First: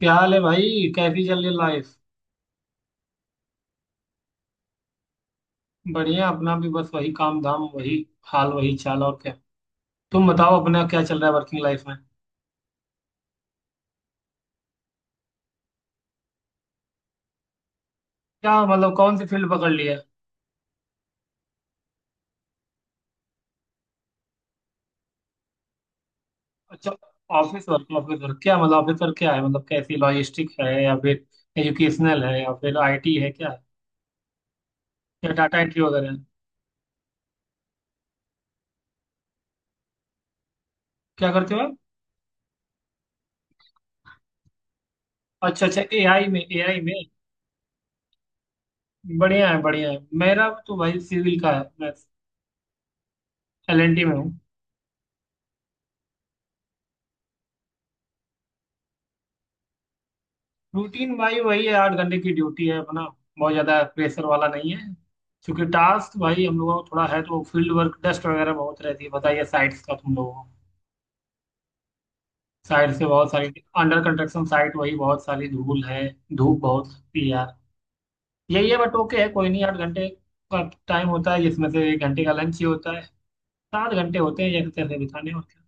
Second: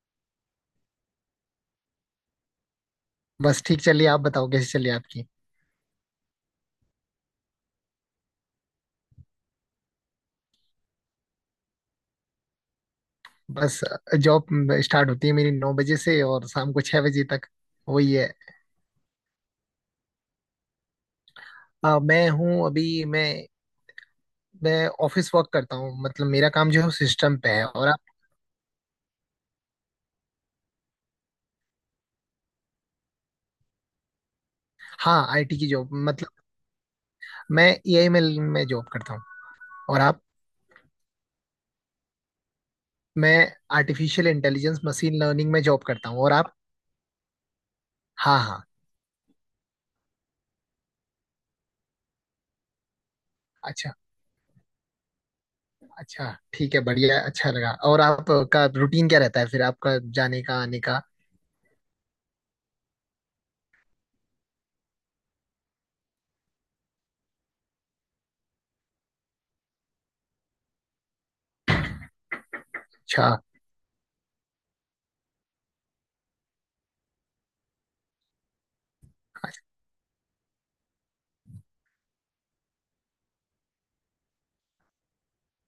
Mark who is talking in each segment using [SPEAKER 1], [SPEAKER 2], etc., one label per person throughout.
[SPEAKER 1] क्या हाल है भाई। कैसी चल रही लाइफ।
[SPEAKER 2] बस ठीक। चलिए, आप बताओ कैसी चलिए आपकी।
[SPEAKER 1] बढ़िया, अपना भी बस वही काम धाम, वही हाल वही चाल, और क्या। तुम बताओ, अपना क्या चल रहा है वर्किंग लाइफ में।
[SPEAKER 2] बस। जॉब स्टार्ट होती है मेरी 9 बजे से और शाम को 6 बजे तक। वही है।
[SPEAKER 1] क्या मतलब, कौन सी फील्ड पकड़ ली है।
[SPEAKER 2] अ, मैं हूँ अभी मैं मैं ऑफिस वर्क करता हूँ, मतलब मेरा काम जो
[SPEAKER 1] अच्छा।
[SPEAKER 2] है सिस्टम पे है।
[SPEAKER 1] ऑफिस
[SPEAKER 2] और
[SPEAKER 1] वर्क
[SPEAKER 2] आप?
[SPEAKER 1] ऑफिस वर्क, क्या मतलब ऑफिस वर्क क्या है, मतलब कैसी लॉजिस्टिक है या फिर एजुकेशनल है या फिर आईटी है क्या।
[SPEAKER 2] हाँ,
[SPEAKER 1] या डाटा
[SPEAKER 2] आईटी की
[SPEAKER 1] एंट्री
[SPEAKER 2] जॉब
[SPEAKER 1] वगैरह है।
[SPEAKER 2] मतलब मैं एआई में जॉब करता हूँ। और आप?
[SPEAKER 1] क्या करते हो आप।
[SPEAKER 2] मैं आर्टिफिशियल इंटेलिजेंस मशीन लर्निंग में
[SPEAKER 1] अच्छा अच्छा,
[SPEAKER 2] जॉब करता हूँ।
[SPEAKER 1] एआई
[SPEAKER 2] और
[SPEAKER 1] में,
[SPEAKER 2] आप?
[SPEAKER 1] एआई में।
[SPEAKER 2] हाँ, हाँ।
[SPEAKER 1] बढ़िया है बढ़िया है। मेरा तो भाई सिविल का है, मैं
[SPEAKER 2] अच्छा,
[SPEAKER 1] एलएनटी में हूँ।
[SPEAKER 2] अच्छा। ठीक है, बढ़िया, अच्छा लगा। और आपका रूटीन क्या रहता है फिर, आपका जाने का आने का?
[SPEAKER 1] रूटीन भाई वही है, 8 घंटे की ड्यूटी है अपना, बहुत ज्यादा प्रेशर वाला नहीं है। क्योंकि टास्क भाई हम लोगों को थोड़ा है, तो फील्ड वर्क, डस्ट वगैरह बहुत रहती है। बताइए, साइट्स का तुम लोगों को साइट से बहुत
[SPEAKER 2] अच्छा,
[SPEAKER 1] सारी अंडर कंस्ट्रक्शन साइट, वही बहुत सारी धूल है, धूप बहुत होती है यार। यही है, बट ओके है, कोई
[SPEAKER 2] अच्छा।
[SPEAKER 1] नहीं। 8 घंटे का टाइम होता है, जिसमें से 1 घंटे का लंच ही होता है। 7 घंटे होते हैं एक तरह से बिताने, और क्या।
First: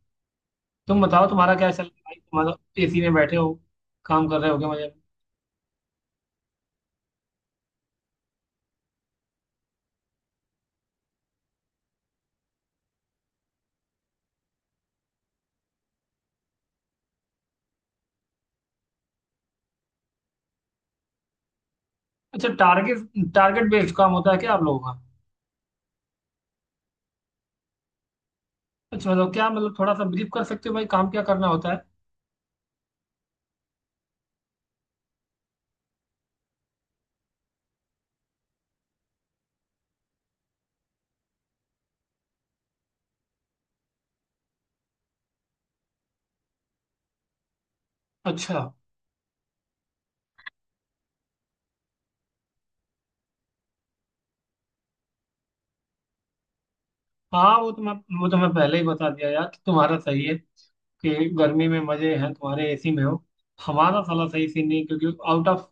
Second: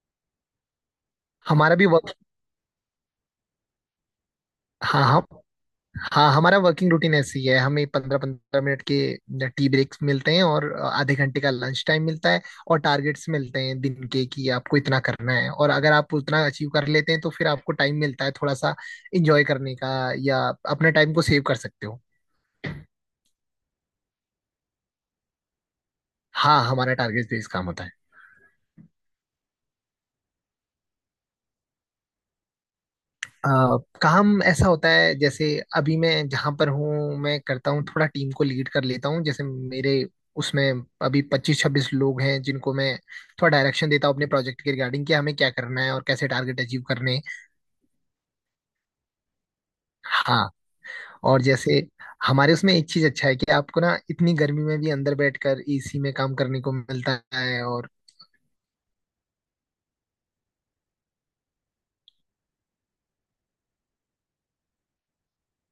[SPEAKER 1] तुम बताओ, तुम्हारा क्या
[SPEAKER 2] हमारा
[SPEAKER 1] चल
[SPEAKER 2] भी
[SPEAKER 1] रहा है
[SPEAKER 2] वर्क।
[SPEAKER 1] भाई, तुम्हारा। एसी में बैठे हो, काम कर रहे हो, क्या मजे में?
[SPEAKER 2] हाँ, हाँ। हाँ, हमारा वर्किंग रूटीन ऐसी है, हमें 15-15 मिनट के टी ब्रेक्स मिलते हैं और आधे घंटे का लंच टाइम मिलता है। और टारगेट्स मिलते हैं दिन के कि आपको इतना करना है, और अगर आप उतना अचीव कर लेते हैं तो फिर आपको टाइम मिलता है थोड़ा सा इंजॉय करने का, या अपने टाइम को सेव कर सकते हो।
[SPEAKER 1] अच्छा, टारगेट, टारगेट बेस्ड काम होता है क्या आप लोगों का।
[SPEAKER 2] हाँ, हमारा टारगेट बेस्ड काम होता है।
[SPEAKER 1] अच्छा, मतलब क्या, मतलब थोड़ा सा ब्रीफ कर सकते हो भाई, काम क्या करना होता है।
[SPEAKER 2] अ, काम ऐसा होता है, जैसे अभी मैं जहां पर हूँ, मैं करता हूँ, थोड़ा टीम को लीड कर लेता हूँ। जैसे मेरे उसमें अभी 25-26 लोग हैं, जिनको मैं थोड़ा डायरेक्शन देता हूँ अपने प्रोजेक्ट के रिगार्डिंग कि हमें क्या करना है और कैसे टारगेट अचीव करने हैं।
[SPEAKER 1] अच्छा।
[SPEAKER 2] हाँ। और जैसे हमारे उसमें एक चीज अच्छा है कि आपको ना, इतनी गर्मी में भी अंदर बैठकर एसी में काम करने को मिलता
[SPEAKER 1] हाँ,
[SPEAKER 2] है।
[SPEAKER 1] वो तो
[SPEAKER 2] और
[SPEAKER 1] मैं वो तो मैं पहले ही बता दिया यार कि तुम्हारा सही है, कि गर्मी में मजे हैं तुम्हारे, एसी में हो। हमारा साला सही सीन नहीं, क्योंकि आउट ऑफ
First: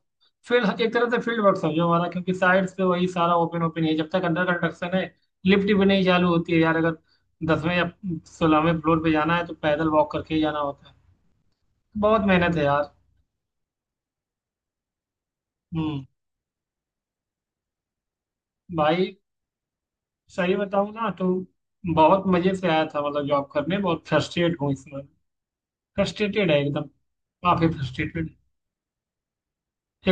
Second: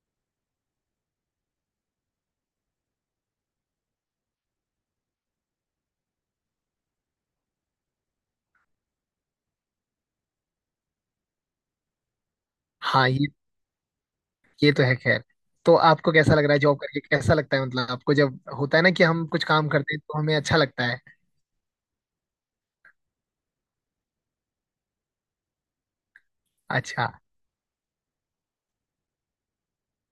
[SPEAKER 1] फील्ड, एक तरह से फील्ड वर्क समझो हमारा, क्योंकि साइड से वही सारा ओपन ओपन है जब तक अंडर कंस्ट्रक्शन है। लिफ्ट भी नहीं चालू होती है यार, अगर 10वें या 16वें फ्लोर पे जाना है, तो पैदल वॉक करके ही जाना होता है। बहुत मेहनत है यार।
[SPEAKER 2] हाँ, ये तो है खैर। तो
[SPEAKER 1] हम्म।
[SPEAKER 2] आपको कैसा लग रहा है जॉब करके? कैसा लगता है, मतलब आपको जब होता है ना कि
[SPEAKER 1] भाई
[SPEAKER 2] हम कुछ काम करते हैं तो हमें
[SPEAKER 1] सही
[SPEAKER 2] अच्छा लगता
[SPEAKER 1] बताऊं
[SPEAKER 2] है।
[SPEAKER 1] ना, तो बहुत मजे से आया था मतलब जॉब करने, बहुत फ्रस्ट्रेट हूँ इसमें। फ्रस्ट्रेटेड है एकदम,
[SPEAKER 2] अच्छा।
[SPEAKER 1] काफी फ्रस्ट्रेटेड।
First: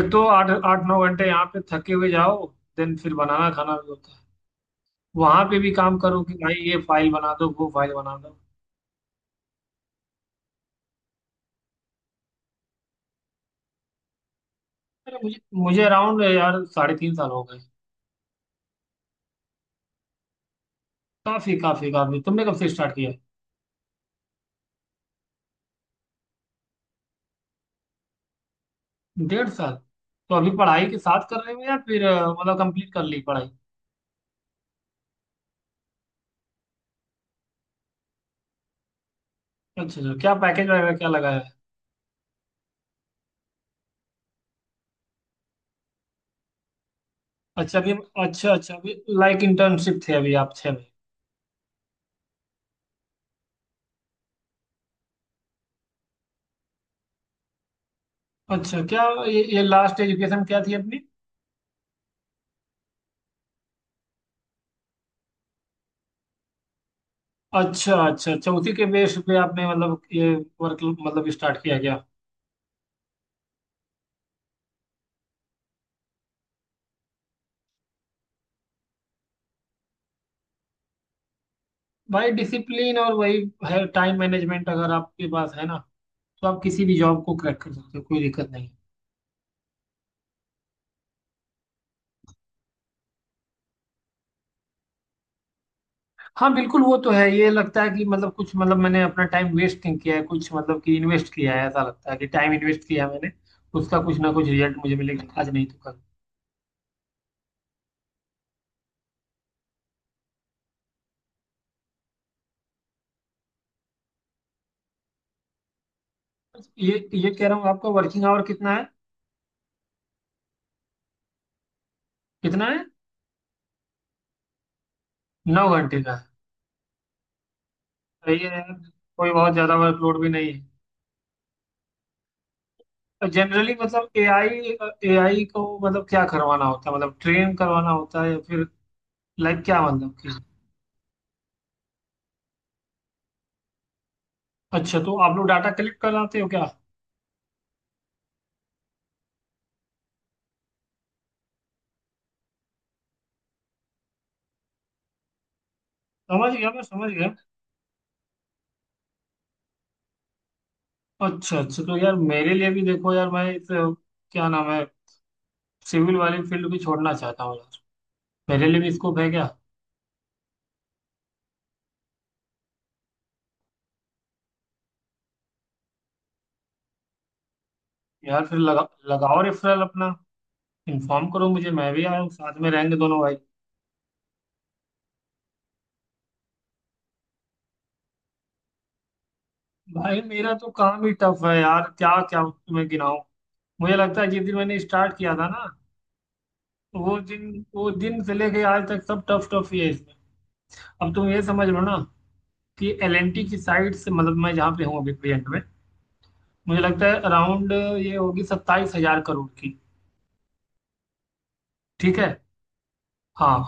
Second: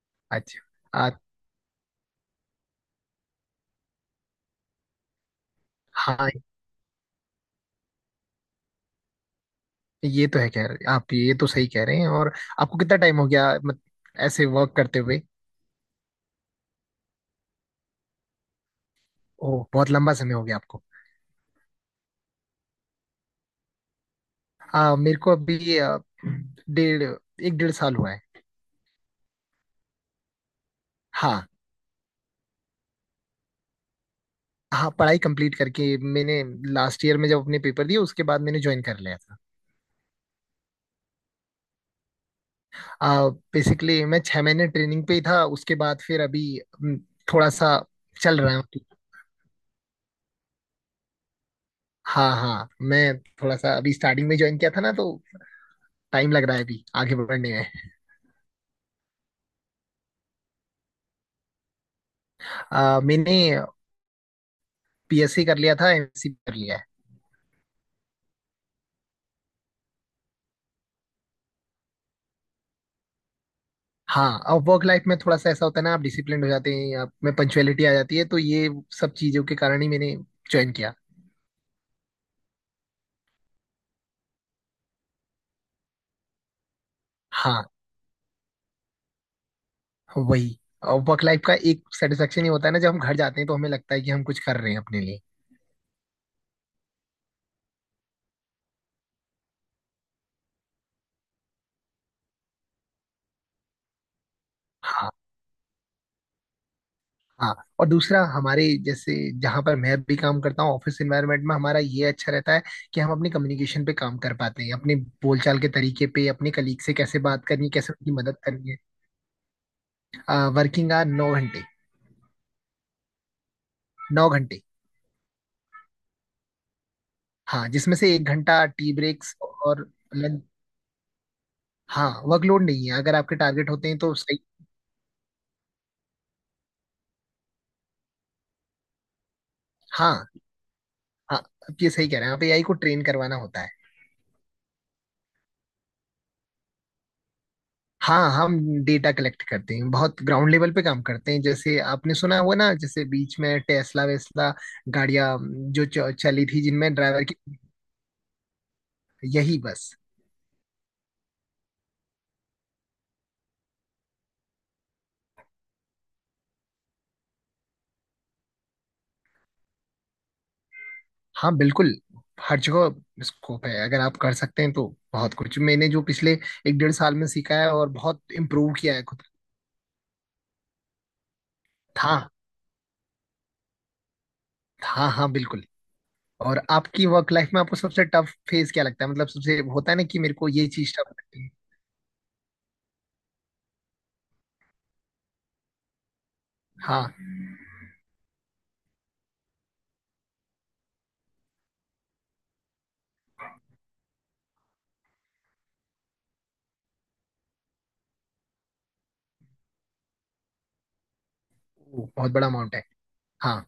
[SPEAKER 1] एक तो आठ
[SPEAKER 2] अच्छा।
[SPEAKER 1] आठ नौ
[SPEAKER 2] आ,
[SPEAKER 1] घंटे यहाँ पे थके हुए जाओ, देन फिर बनाना खाना भी होता है, वहां पे भी काम करो
[SPEAKER 2] हाँ,
[SPEAKER 1] कि भाई ये फाइल बना दो वो फाइल बना दो।
[SPEAKER 2] ये तो है, कह रहे आप, ये तो सही कह रहे हैं। और आपको कितना टाइम हो गया मत, ऐसे वर्क करते
[SPEAKER 1] अरे
[SPEAKER 2] हुए?
[SPEAKER 1] मुझे मुझे अराउंड यार 3.5 साल हो गए।
[SPEAKER 2] ओह, बहुत लंबा समय हो गया आपको।
[SPEAKER 1] काफी काफी काफी। तुमने कब से स्टार्ट किया है?
[SPEAKER 2] मेरे को अभी आ, डेढ़ एक डेढ़ साल हुआ है।
[SPEAKER 1] 1.5 साल। तो अभी पढ़ाई के साथ कर
[SPEAKER 2] हाँ,
[SPEAKER 1] रहे हो, या फिर मतलब कंप्लीट कर ली पढ़ाई।
[SPEAKER 2] हाँ। पढ़ाई कंप्लीट करके मैंने लास्ट ईयर में जब अपने पेपर दिए, उसके बाद मैंने ज्वाइन कर लिया था।
[SPEAKER 1] अच्छा अच्छा, क्या पैकेज वगैरह क्या लगाया है।
[SPEAKER 2] आ, बेसिकली मैं 6 महीने ट्रेनिंग पे ही था। उसके बाद फिर अभी थोड़ा
[SPEAKER 1] अच्छा,
[SPEAKER 2] सा
[SPEAKER 1] अभी।
[SPEAKER 2] चल
[SPEAKER 1] अच्छा
[SPEAKER 2] रहा है।
[SPEAKER 1] अच्छा, अभी लाइक इंटर्नशिप थे अभी आप छह में।
[SPEAKER 2] हाँ, हाँ। मैं थोड़ा सा अभी स्टार्टिंग में ज्वाइन किया था ना, तो टाइम लग रहा है अभी आगे बढ़ने में।
[SPEAKER 1] अच्छा, क्या ये लास्ट एजुकेशन क्या थी अपनी।
[SPEAKER 2] मैंने पीएससी कर लिया था, एमएससी कर लिया है।
[SPEAKER 1] अच्छा अच्छा अच्छा, उसी के बेस पे आपने मतलब ये वर्क मतलब स्टार्ट किया गया।
[SPEAKER 2] हाँ, अब वर्क लाइफ में थोड़ा सा ऐसा होता है ना, आप डिसिप्लिन हो जाते हैं, आप में पंचुअलिटी आ जाती है, तो ये सब चीजों के कारण ही मैंने ज्वाइन किया।
[SPEAKER 1] भाई डिसिप्लिन, और वही है टाइम मैनेजमेंट, अगर आपके पास है ना, तो आप किसी भी जॉब को क्रैक
[SPEAKER 2] हाँ,
[SPEAKER 1] कर सकते हो, कोई दिक्कत नहीं।
[SPEAKER 2] वही। और वर्क लाइफ का एक सेटिस्फेक्शन ही होता है ना, जब हम घर जाते हैं तो हमें लगता है कि हम कुछ कर रहे हैं अपने लिए।
[SPEAKER 1] हाँ बिल्कुल, वो तो है। ये लगता है कि मतलब कुछ, मतलब मैंने अपना टाइम वेस्ट नहीं किया है कुछ, मतलब कि इन्वेस्ट किया है, ऐसा लगता है कि टाइम इन्वेस्ट किया है मैंने। उसका कुछ ना कुछ रिजल्ट मुझे
[SPEAKER 2] हाँ,
[SPEAKER 1] मिलेगा, आज नहीं तो कल।
[SPEAKER 2] हाँ। और दूसरा, हमारे जैसे जहाँ पर मैं भी काम करता हूँ ऑफिस एनवायरनमेंट में, हमारा ये अच्छा रहता है कि हम अपनी कम्युनिकेशन पे काम कर पाते हैं, अपने बोलचाल के तरीके पे, अपने कलीग से
[SPEAKER 1] ये
[SPEAKER 2] कैसे
[SPEAKER 1] ये
[SPEAKER 2] बात
[SPEAKER 1] कह रहा
[SPEAKER 2] करनी
[SPEAKER 1] हूँ,
[SPEAKER 2] है,
[SPEAKER 1] आपका
[SPEAKER 2] कैसे उनकी
[SPEAKER 1] वर्किंग
[SPEAKER 2] मदद
[SPEAKER 1] आवर
[SPEAKER 2] करनी
[SPEAKER 1] कितना
[SPEAKER 2] है।
[SPEAKER 1] है।
[SPEAKER 2] वर्किंग आवर 9 घंटे।
[SPEAKER 1] कितना है।
[SPEAKER 2] नौ घंटे।
[SPEAKER 1] 9 घंटे का है।
[SPEAKER 2] हाँ, जिसमें से एक
[SPEAKER 1] सही है
[SPEAKER 2] घंटा
[SPEAKER 1] यार,
[SPEAKER 2] टी
[SPEAKER 1] कोई
[SPEAKER 2] ब्रेक्स
[SPEAKER 1] बहुत ज्यादा
[SPEAKER 2] और
[SPEAKER 1] वर्कलोड भी
[SPEAKER 2] लंच।
[SPEAKER 1] नहीं है।
[SPEAKER 2] हाँ, वर्कलोड नहीं है, अगर आपके टारगेट
[SPEAKER 1] जनरली
[SPEAKER 2] होते हैं
[SPEAKER 1] मतलब
[SPEAKER 2] तो सही।
[SPEAKER 1] एआई, एआई को मतलब क्या करवाना होता है, मतलब ट्रेन करवाना होता है, या फिर लाइक क्या मतलब
[SPEAKER 2] हाँ,
[SPEAKER 1] कि।
[SPEAKER 2] हाँ, आप ये सही कह रहे हैं, आप एआई को ट्रेन करवाना होता है।
[SPEAKER 1] अच्छा, तो आप लोग डाटा कलेक्ट कराते हो क्या।
[SPEAKER 2] हाँ, हम डेटा कलेक्ट करते हैं, बहुत ग्राउंड लेवल पे काम करते हैं। जैसे आपने सुना हुआ ना, जैसे बीच में टेस्ला वेस्ला गाड़ियाँ जो चली
[SPEAKER 1] समझ
[SPEAKER 2] थी,
[SPEAKER 1] गया, मैं
[SPEAKER 2] जिनमें
[SPEAKER 1] समझ
[SPEAKER 2] ड्राइवर
[SPEAKER 1] गया।
[SPEAKER 2] की। यही बस।
[SPEAKER 1] अच्छा अच्छा, तो यार मेरे लिए भी देखो यार, मैं इस क्या नाम है, सिविल वाली फील्ड भी छोड़ना चाहता हूँ यार। मेरे लिए भी स्कोप है क्या।
[SPEAKER 2] हाँ, बिल्कुल, हर जगह स्कोप है, अगर आप कर सकते हैं तो। बहुत कुछ मैंने जो पिछले एक डेढ़ साल में सीखा है, और बहुत
[SPEAKER 1] यार फिर
[SPEAKER 2] इम्प्रूव
[SPEAKER 1] लगा,
[SPEAKER 2] किया है खुद।
[SPEAKER 1] लगाओ रेफरल अपना, इन्फॉर्म करो मुझे, मैं भी आया
[SPEAKER 2] था।
[SPEAKER 1] हूँ, साथ में रहेंगे दोनों भाई।
[SPEAKER 2] हाँ, हाँ, बिल्कुल। और आपकी वर्क लाइफ में आपको सबसे टफ फेज क्या लगता है? मतलब सबसे होता है ना कि
[SPEAKER 1] भाई
[SPEAKER 2] मेरे को
[SPEAKER 1] मेरा
[SPEAKER 2] ये
[SPEAKER 1] तो
[SPEAKER 2] चीज
[SPEAKER 1] काम
[SPEAKER 2] टफ
[SPEAKER 1] ही टफ
[SPEAKER 2] लगती है।
[SPEAKER 1] है यार, क्या क्या तुम्हें गिनाऊं। मुझे लगता है जिस दिन मैंने स्टार्ट किया था ना, वो
[SPEAKER 2] हाँ।
[SPEAKER 1] दिन वो दिन से लेके आज तक सब टफ टफ ही है इसमें। अब तुम ये समझ लो ना, कि एलएनटी की साइड से मतलब मैं जहाँ पे हूँ अभी प्रेजेंट में, मुझे लगता है अराउंड ये होगी 27,000 करोड़ की।
[SPEAKER 2] ओ,
[SPEAKER 1] ठीक है।
[SPEAKER 2] बहुत बड़ा अमाउंट है। हाँ।
[SPEAKER 1] हाँ।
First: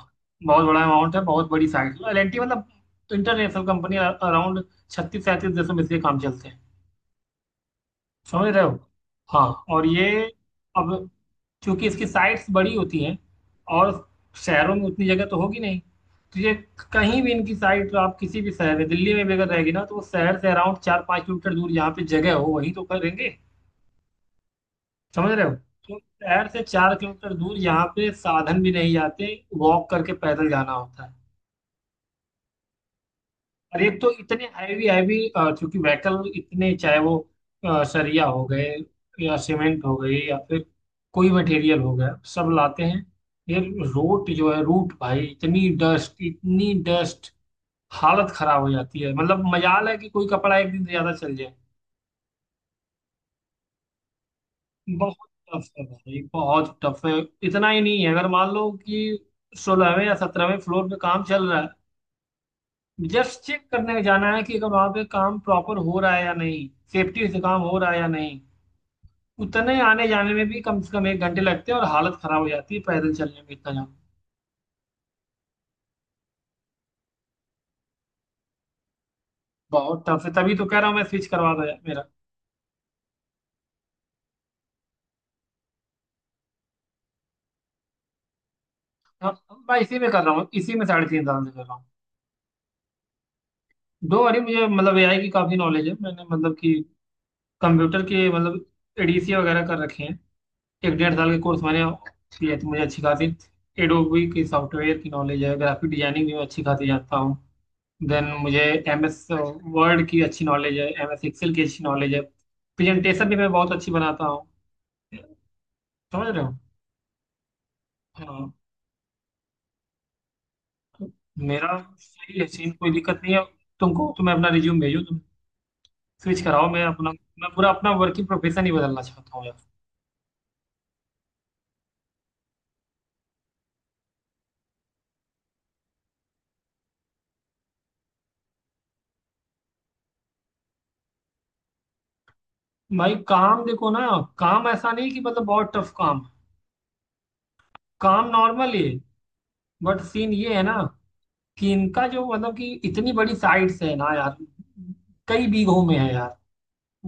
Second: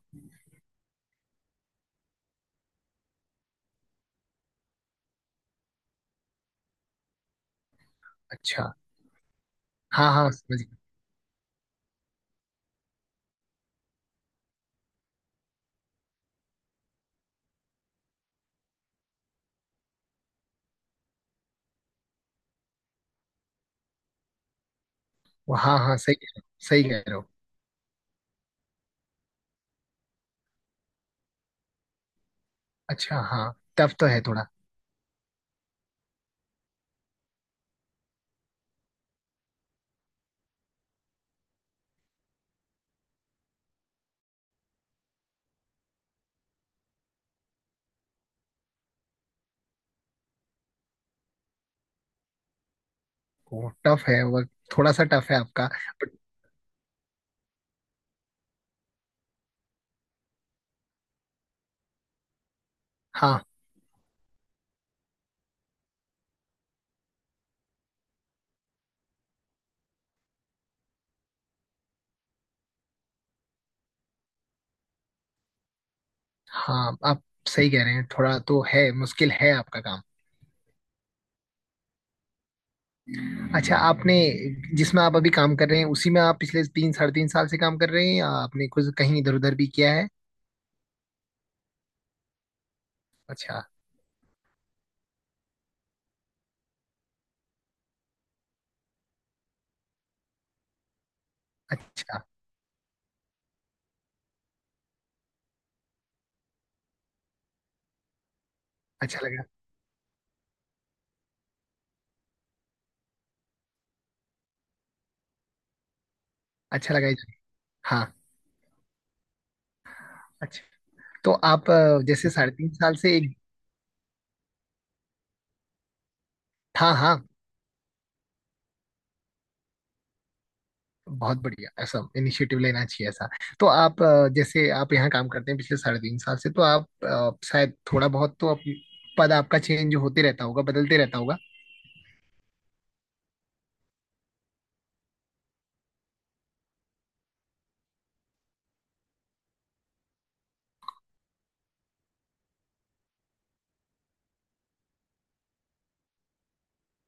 [SPEAKER 1] बहुत बड़ा अमाउंट है, बहुत बड़ी साइट है। एलएनटी मतलब इंटरनेशनल कंपनी, अराउंड 36-37 देशों में इसके काम चलते हैं, समझ रहे
[SPEAKER 2] अच्छा।
[SPEAKER 1] हो। हाँ, और ये,
[SPEAKER 2] हाँ, हाँ, समझ गया।
[SPEAKER 1] अब क्योंकि इसकी साइट्स बड़ी होती हैं, और शहरों में उतनी जगह तो होगी नहीं, तो ये कहीं भी इनकी साइट, तो आप किसी भी शहर में, दिल्ली में भी अगर रहेगी ना, तो वो शहर से अराउंड 4-5 किलोमीटर दूर जहाँ पे जगह हो वहीं तो करेंगे, समझ रहे हो।
[SPEAKER 2] वो हाँ, हाँ,
[SPEAKER 1] तो
[SPEAKER 2] सही कह रहे
[SPEAKER 1] शहर से
[SPEAKER 2] हो, सही
[SPEAKER 1] चार
[SPEAKER 2] कह रहे हो।
[SPEAKER 1] किलोमीटर दूर, जहाँ पे साधन भी नहीं जाते, वॉक करके पैदल जाना होता है।
[SPEAKER 2] अच्छा, हाँ,
[SPEAKER 1] और
[SPEAKER 2] टफ
[SPEAKER 1] एक
[SPEAKER 2] तो
[SPEAKER 1] तो
[SPEAKER 2] है
[SPEAKER 1] इतने
[SPEAKER 2] थोड़ा।
[SPEAKER 1] हैवी हैवी क्योंकि व्हीकल, इतने चाहे वो सरिया हो गए, या सीमेंट हो गई, या फिर कोई मटेरियल हो गया, सब लाते हैं। ये रोड जो है रूट भाई, इतनी डस्ट, इतनी डस्ट, हालत खराब हो जाती है। मतलब मजाल है कि कोई कपड़ा एक दिन ज्यादा चल जाए।
[SPEAKER 2] वो टफ है वर्क, थोड़ा सा
[SPEAKER 1] बहुत
[SPEAKER 2] टफ है आपका,
[SPEAKER 1] टफ है
[SPEAKER 2] बट
[SPEAKER 1] भाई, बहुत टफ है। इतना ही नहीं है, अगर मान लो कि 16वें या 17वें फ्लोर पे काम चल रहा है, जस्ट
[SPEAKER 2] हाँ,
[SPEAKER 1] चेक करने जाना है कि अगर वहां पे काम प्रॉपर हो रहा है या नहीं, सेफ्टी से काम हो रहा है या नहीं, उतने आने जाने में भी कम से कम 1 घंटे लगते हैं, और हालत खराब हो जाती है पैदल चलने में, इतना जाम।
[SPEAKER 2] हाँ, आप सही कह रहे हैं, थोड़ा तो है, मुश्किल है आपका काम।
[SPEAKER 1] बहुत टफ है, तभी तो कह रहा हूँ मैं, स्विच करवा दो यार मेरा।
[SPEAKER 2] अच्छा, आपने जिसमें आप अभी काम कर रहे हैं उसी में आप पिछले तीन साढ़े तीन साल से काम कर रहे हैं, या आपने कुछ कहीं
[SPEAKER 1] हाँ,
[SPEAKER 2] इधर उधर भी
[SPEAKER 1] मैं
[SPEAKER 2] किया
[SPEAKER 1] इसी
[SPEAKER 2] है?
[SPEAKER 1] में कर रहा हूँ, इसी में 3.5 साल से कर रहा हूँ।
[SPEAKER 2] अच्छा,
[SPEAKER 1] दो, अरे मुझे मतलब एआई की काफी नॉलेज है, मैंने मतलब कि कंप्यूटर के मतलब एडीसी वगैरह कर रखे हैं, 1-1.5 साल के कोर्स मैंने
[SPEAKER 2] अच्छा।
[SPEAKER 1] किया, तो मुझे अच्छी खासी एडोबी की सॉफ्टवेयर की नॉलेज है। ग्राफिक डिजाइनिंग भी मैं अच्छी खासी जानता हूँ। देन मुझे एम
[SPEAKER 2] अच्छा
[SPEAKER 1] एस
[SPEAKER 2] लगा।
[SPEAKER 1] वर्ड की अच्छी नॉलेज है, एम एस एक्सेल की अच्छी नॉलेज है, प्रेजेंटेशन भी मैं बहुत अच्छी बनाता हूँ, समझ रहे हो।
[SPEAKER 2] अच्छा लगा हाँ।
[SPEAKER 1] हाँ।
[SPEAKER 2] अच्छा,
[SPEAKER 1] तो
[SPEAKER 2] तो आप
[SPEAKER 1] मेरा
[SPEAKER 2] जैसे
[SPEAKER 1] सही है
[SPEAKER 2] साढ़े तीन
[SPEAKER 1] सीन, कोई
[SPEAKER 2] साल से
[SPEAKER 1] दिक्कत
[SPEAKER 2] एक।
[SPEAKER 1] नहीं है। तुमको तो मैं अपना रिज्यूम भेजो, तुम स्विच कराओ मैं
[SPEAKER 2] हाँ,
[SPEAKER 1] अपना।
[SPEAKER 2] हाँ।
[SPEAKER 1] मैं पूरा अपना वर्किंग प्रोफेशन ही बदलना चाहता हूँ यार।
[SPEAKER 2] बहुत बढ़िया, ऐसा इनिशिएटिव लेना चाहिए ऐसा। तो आप जैसे आप यहाँ काम करते हैं पिछले साढ़े तीन साल से, तो आप शायद थोड़ा बहुत, पद आपका चेंज होते रहता होगा, बदलते रहता होगा।
[SPEAKER 1] भाई काम देखो ना, काम ऐसा नहीं कि मतलब बहुत टफ काम, काम नॉर्मल ही है, बट सीन ये है ना कि इनका जो मतलब कि इतनी बड़ी साइट्स है ना यार, कई बीघों में है यार।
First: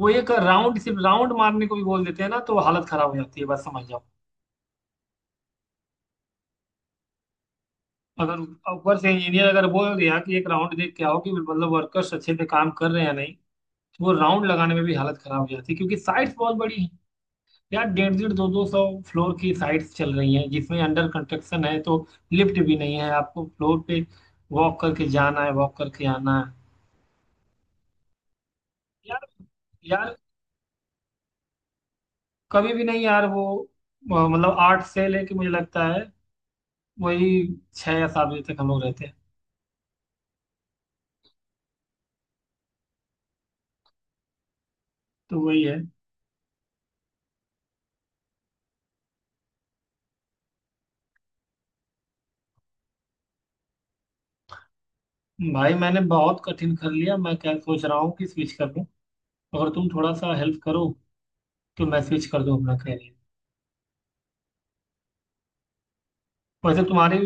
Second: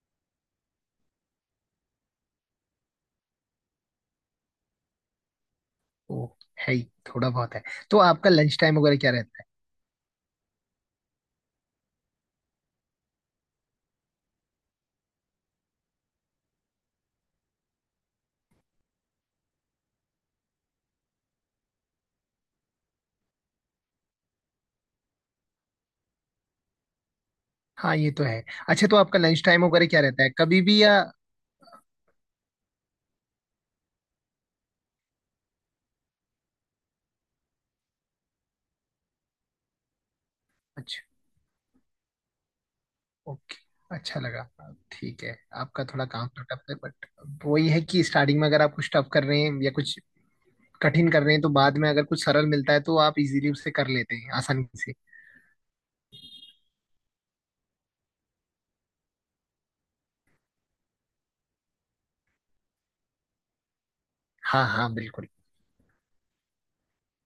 [SPEAKER 1] वो एक राउंड, सिर्फ राउंड मारने को भी बोल देते हैं ना, तो हालत खराब हो जाती है, बस समझ जाओ।
[SPEAKER 2] ओ, है ही, थोड़ा बहुत है। तो आपका
[SPEAKER 1] अगर
[SPEAKER 2] लंच टाइम वगैरह
[SPEAKER 1] ऊपर से
[SPEAKER 2] क्या रहता है?
[SPEAKER 1] इंजीनियर अगर बोल दिया कि एक राउंड देख के आओ, कि मतलब वर्कर्स अच्छे से काम कर रहे हैं या नहीं, तो वो राउंड लगाने में भी हालत खराब हो जाती है क्योंकि साइट्स बहुत बड़ी हैं यार। डेढ़ डेढ़, 2-2 सौ फ्लोर की साइट्स चल रही हैं, जिसमें अंडर कंस्ट्रक्शन है, तो लिफ्ट भी नहीं है, आपको फ्लोर पे वॉक करके जाना है, वॉक करके आना है।
[SPEAKER 2] हाँ, ये तो है। अच्छा, तो आपका
[SPEAKER 1] यार,
[SPEAKER 2] लंच टाइम वगैरह क्या
[SPEAKER 1] यार,
[SPEAKER 2] रहता है, कभी भी या?
[SPEAKER 1] कभी भी नहीं यार। वो मतलब 8 से लेके मुझे लगता है, वही 6 या 7 बजे तक हम लोग रहते हैं।
[SPEAKER 2] अच्छा, ओके, अच्छा लगा, ठीक है।
[SPEAKER 1] तो वही है।
[SPEAKER 2] आपका थोड़ा काम तो टफ है, बट वही है कि स्टार्टिंग में अगर आप कुछ टफ कर रहे हैं या कुछ कठिन कर रहे हैं, तो बाद में अगर कुछ सरल मिलता है तो आप इजीली उसे कर लेते हैं, आसानी से।
[SPEAKER 1] भाई मैंने बहुत कठिन कर लिया, मैं क्या सोच रहा हूँ कि स्विच कर दूं, अगर तुम थोड़ा सा हेल्प करो, तो मैं स्विच कर दूं अपना करियर।
[SPEAKER 2] हाँ, हाँ, बिल्कुल।
[SPEAKER 1] वैसे तुम्हारी,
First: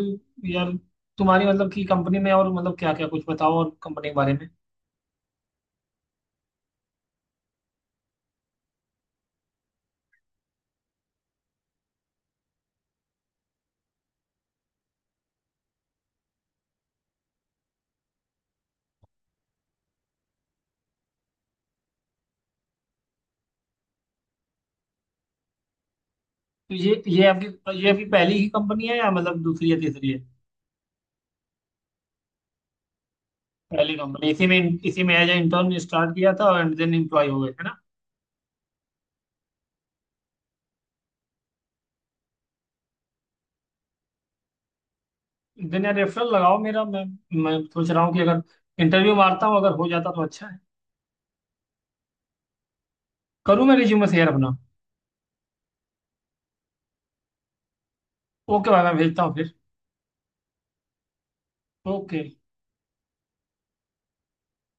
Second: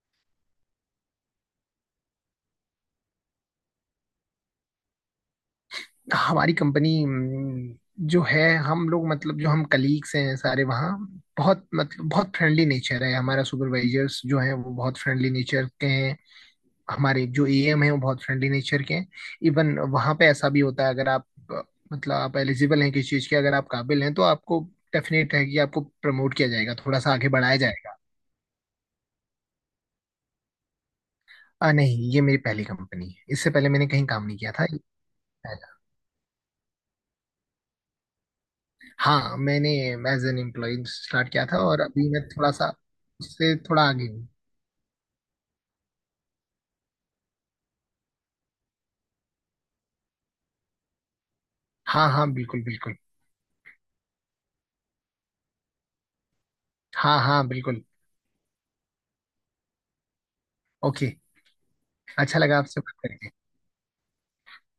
[SPEAKER 1] यार तुम्हारी मतलब कि कंपनी में, और मतलब क्या क्या कुछ बताओ और कंपनी के बारे में।
[SPEAKER 2] हमारी कंपनी जो है, हम लोग मतलब जो हम कलीग्स हैं सारे वहाँ, बहुत मतलब बहुत फ्रेंडली नेचर है हमारा। सुपरवाइजर्स जो है वो बहुत फ्रेंडली नेचर के हैं, हमारे जो एएम है वो बहुत फ्रेंडली नेचर के हैं। इवन वहाँ पे ऐसा भी होता है, अगर आप मतलब आप एलिजिबल हैं किसी चीज़ के, अगर आप काबिल हैं तो आपको डेफिनेट है कि आपको प्रमोट किया
[SPEAKER 1] तो
[SPEAKER 2] जाएगा, थोड़ा सा आगे बढ़ाया
[SPEAKER 1] ये
[SPEAKER 2] जाएगा।
[SPEAKER 1] आपकी पहली ही कंपनी है, या मतलब दूसरी या तीसरी है।
[SPEAKER 2] नहीं, ये मेरी पहली कंपनी है, इससे पहले मैंने
[SPEAKER 1] पहली
[SPEAKER 2] कहीं काम
[SPEAKER 1] कंपनी,
[SPEAKER 2] नहीं
[SPEAKER 1] इसी
[SPEAKER 2] किया
[SPEAKER 1] में,
[SPEAKER 2] था, ये
[SPEAKER 1] इसी में एज
[SPEAKER 2] पहला।
[SPEAKER 1] इंटर्न स्टार्ट किया था एंड देन एम्प्लॉय हो गए, है ना।
[SPEAKER 2] हाँ, मैंने एज एन एम्प्लॉय स्टार्ट किया था, और अभी मैं थोड़ा सा उससे थोड़ा आगे हूँ।
[SPEAKER 1] देन यार रेफरल लगाओ मेरा, मैं सोच रहा हूँ कि अगर इंटरव्यू मारता हूँ, अगर हो जाता तो अच्छा है।
[SPEAKER 2] हाँ, हाँ, बिल्कुल, बिल्कुल।
[SPEAKER 1] करूँ मैं रिज्यूमे शेयर अपना।
[SPEAKER 2] हाँ, हाँ, बिल्कुल।
[SPEAKER 1] ओके भाई, मैं भेजता हूँ फिर।
[SPEAKER 2] Okay,
[SPEAKER 1] okay.
[SPEAKER 2] अच्छा लगा आपसे बात करके।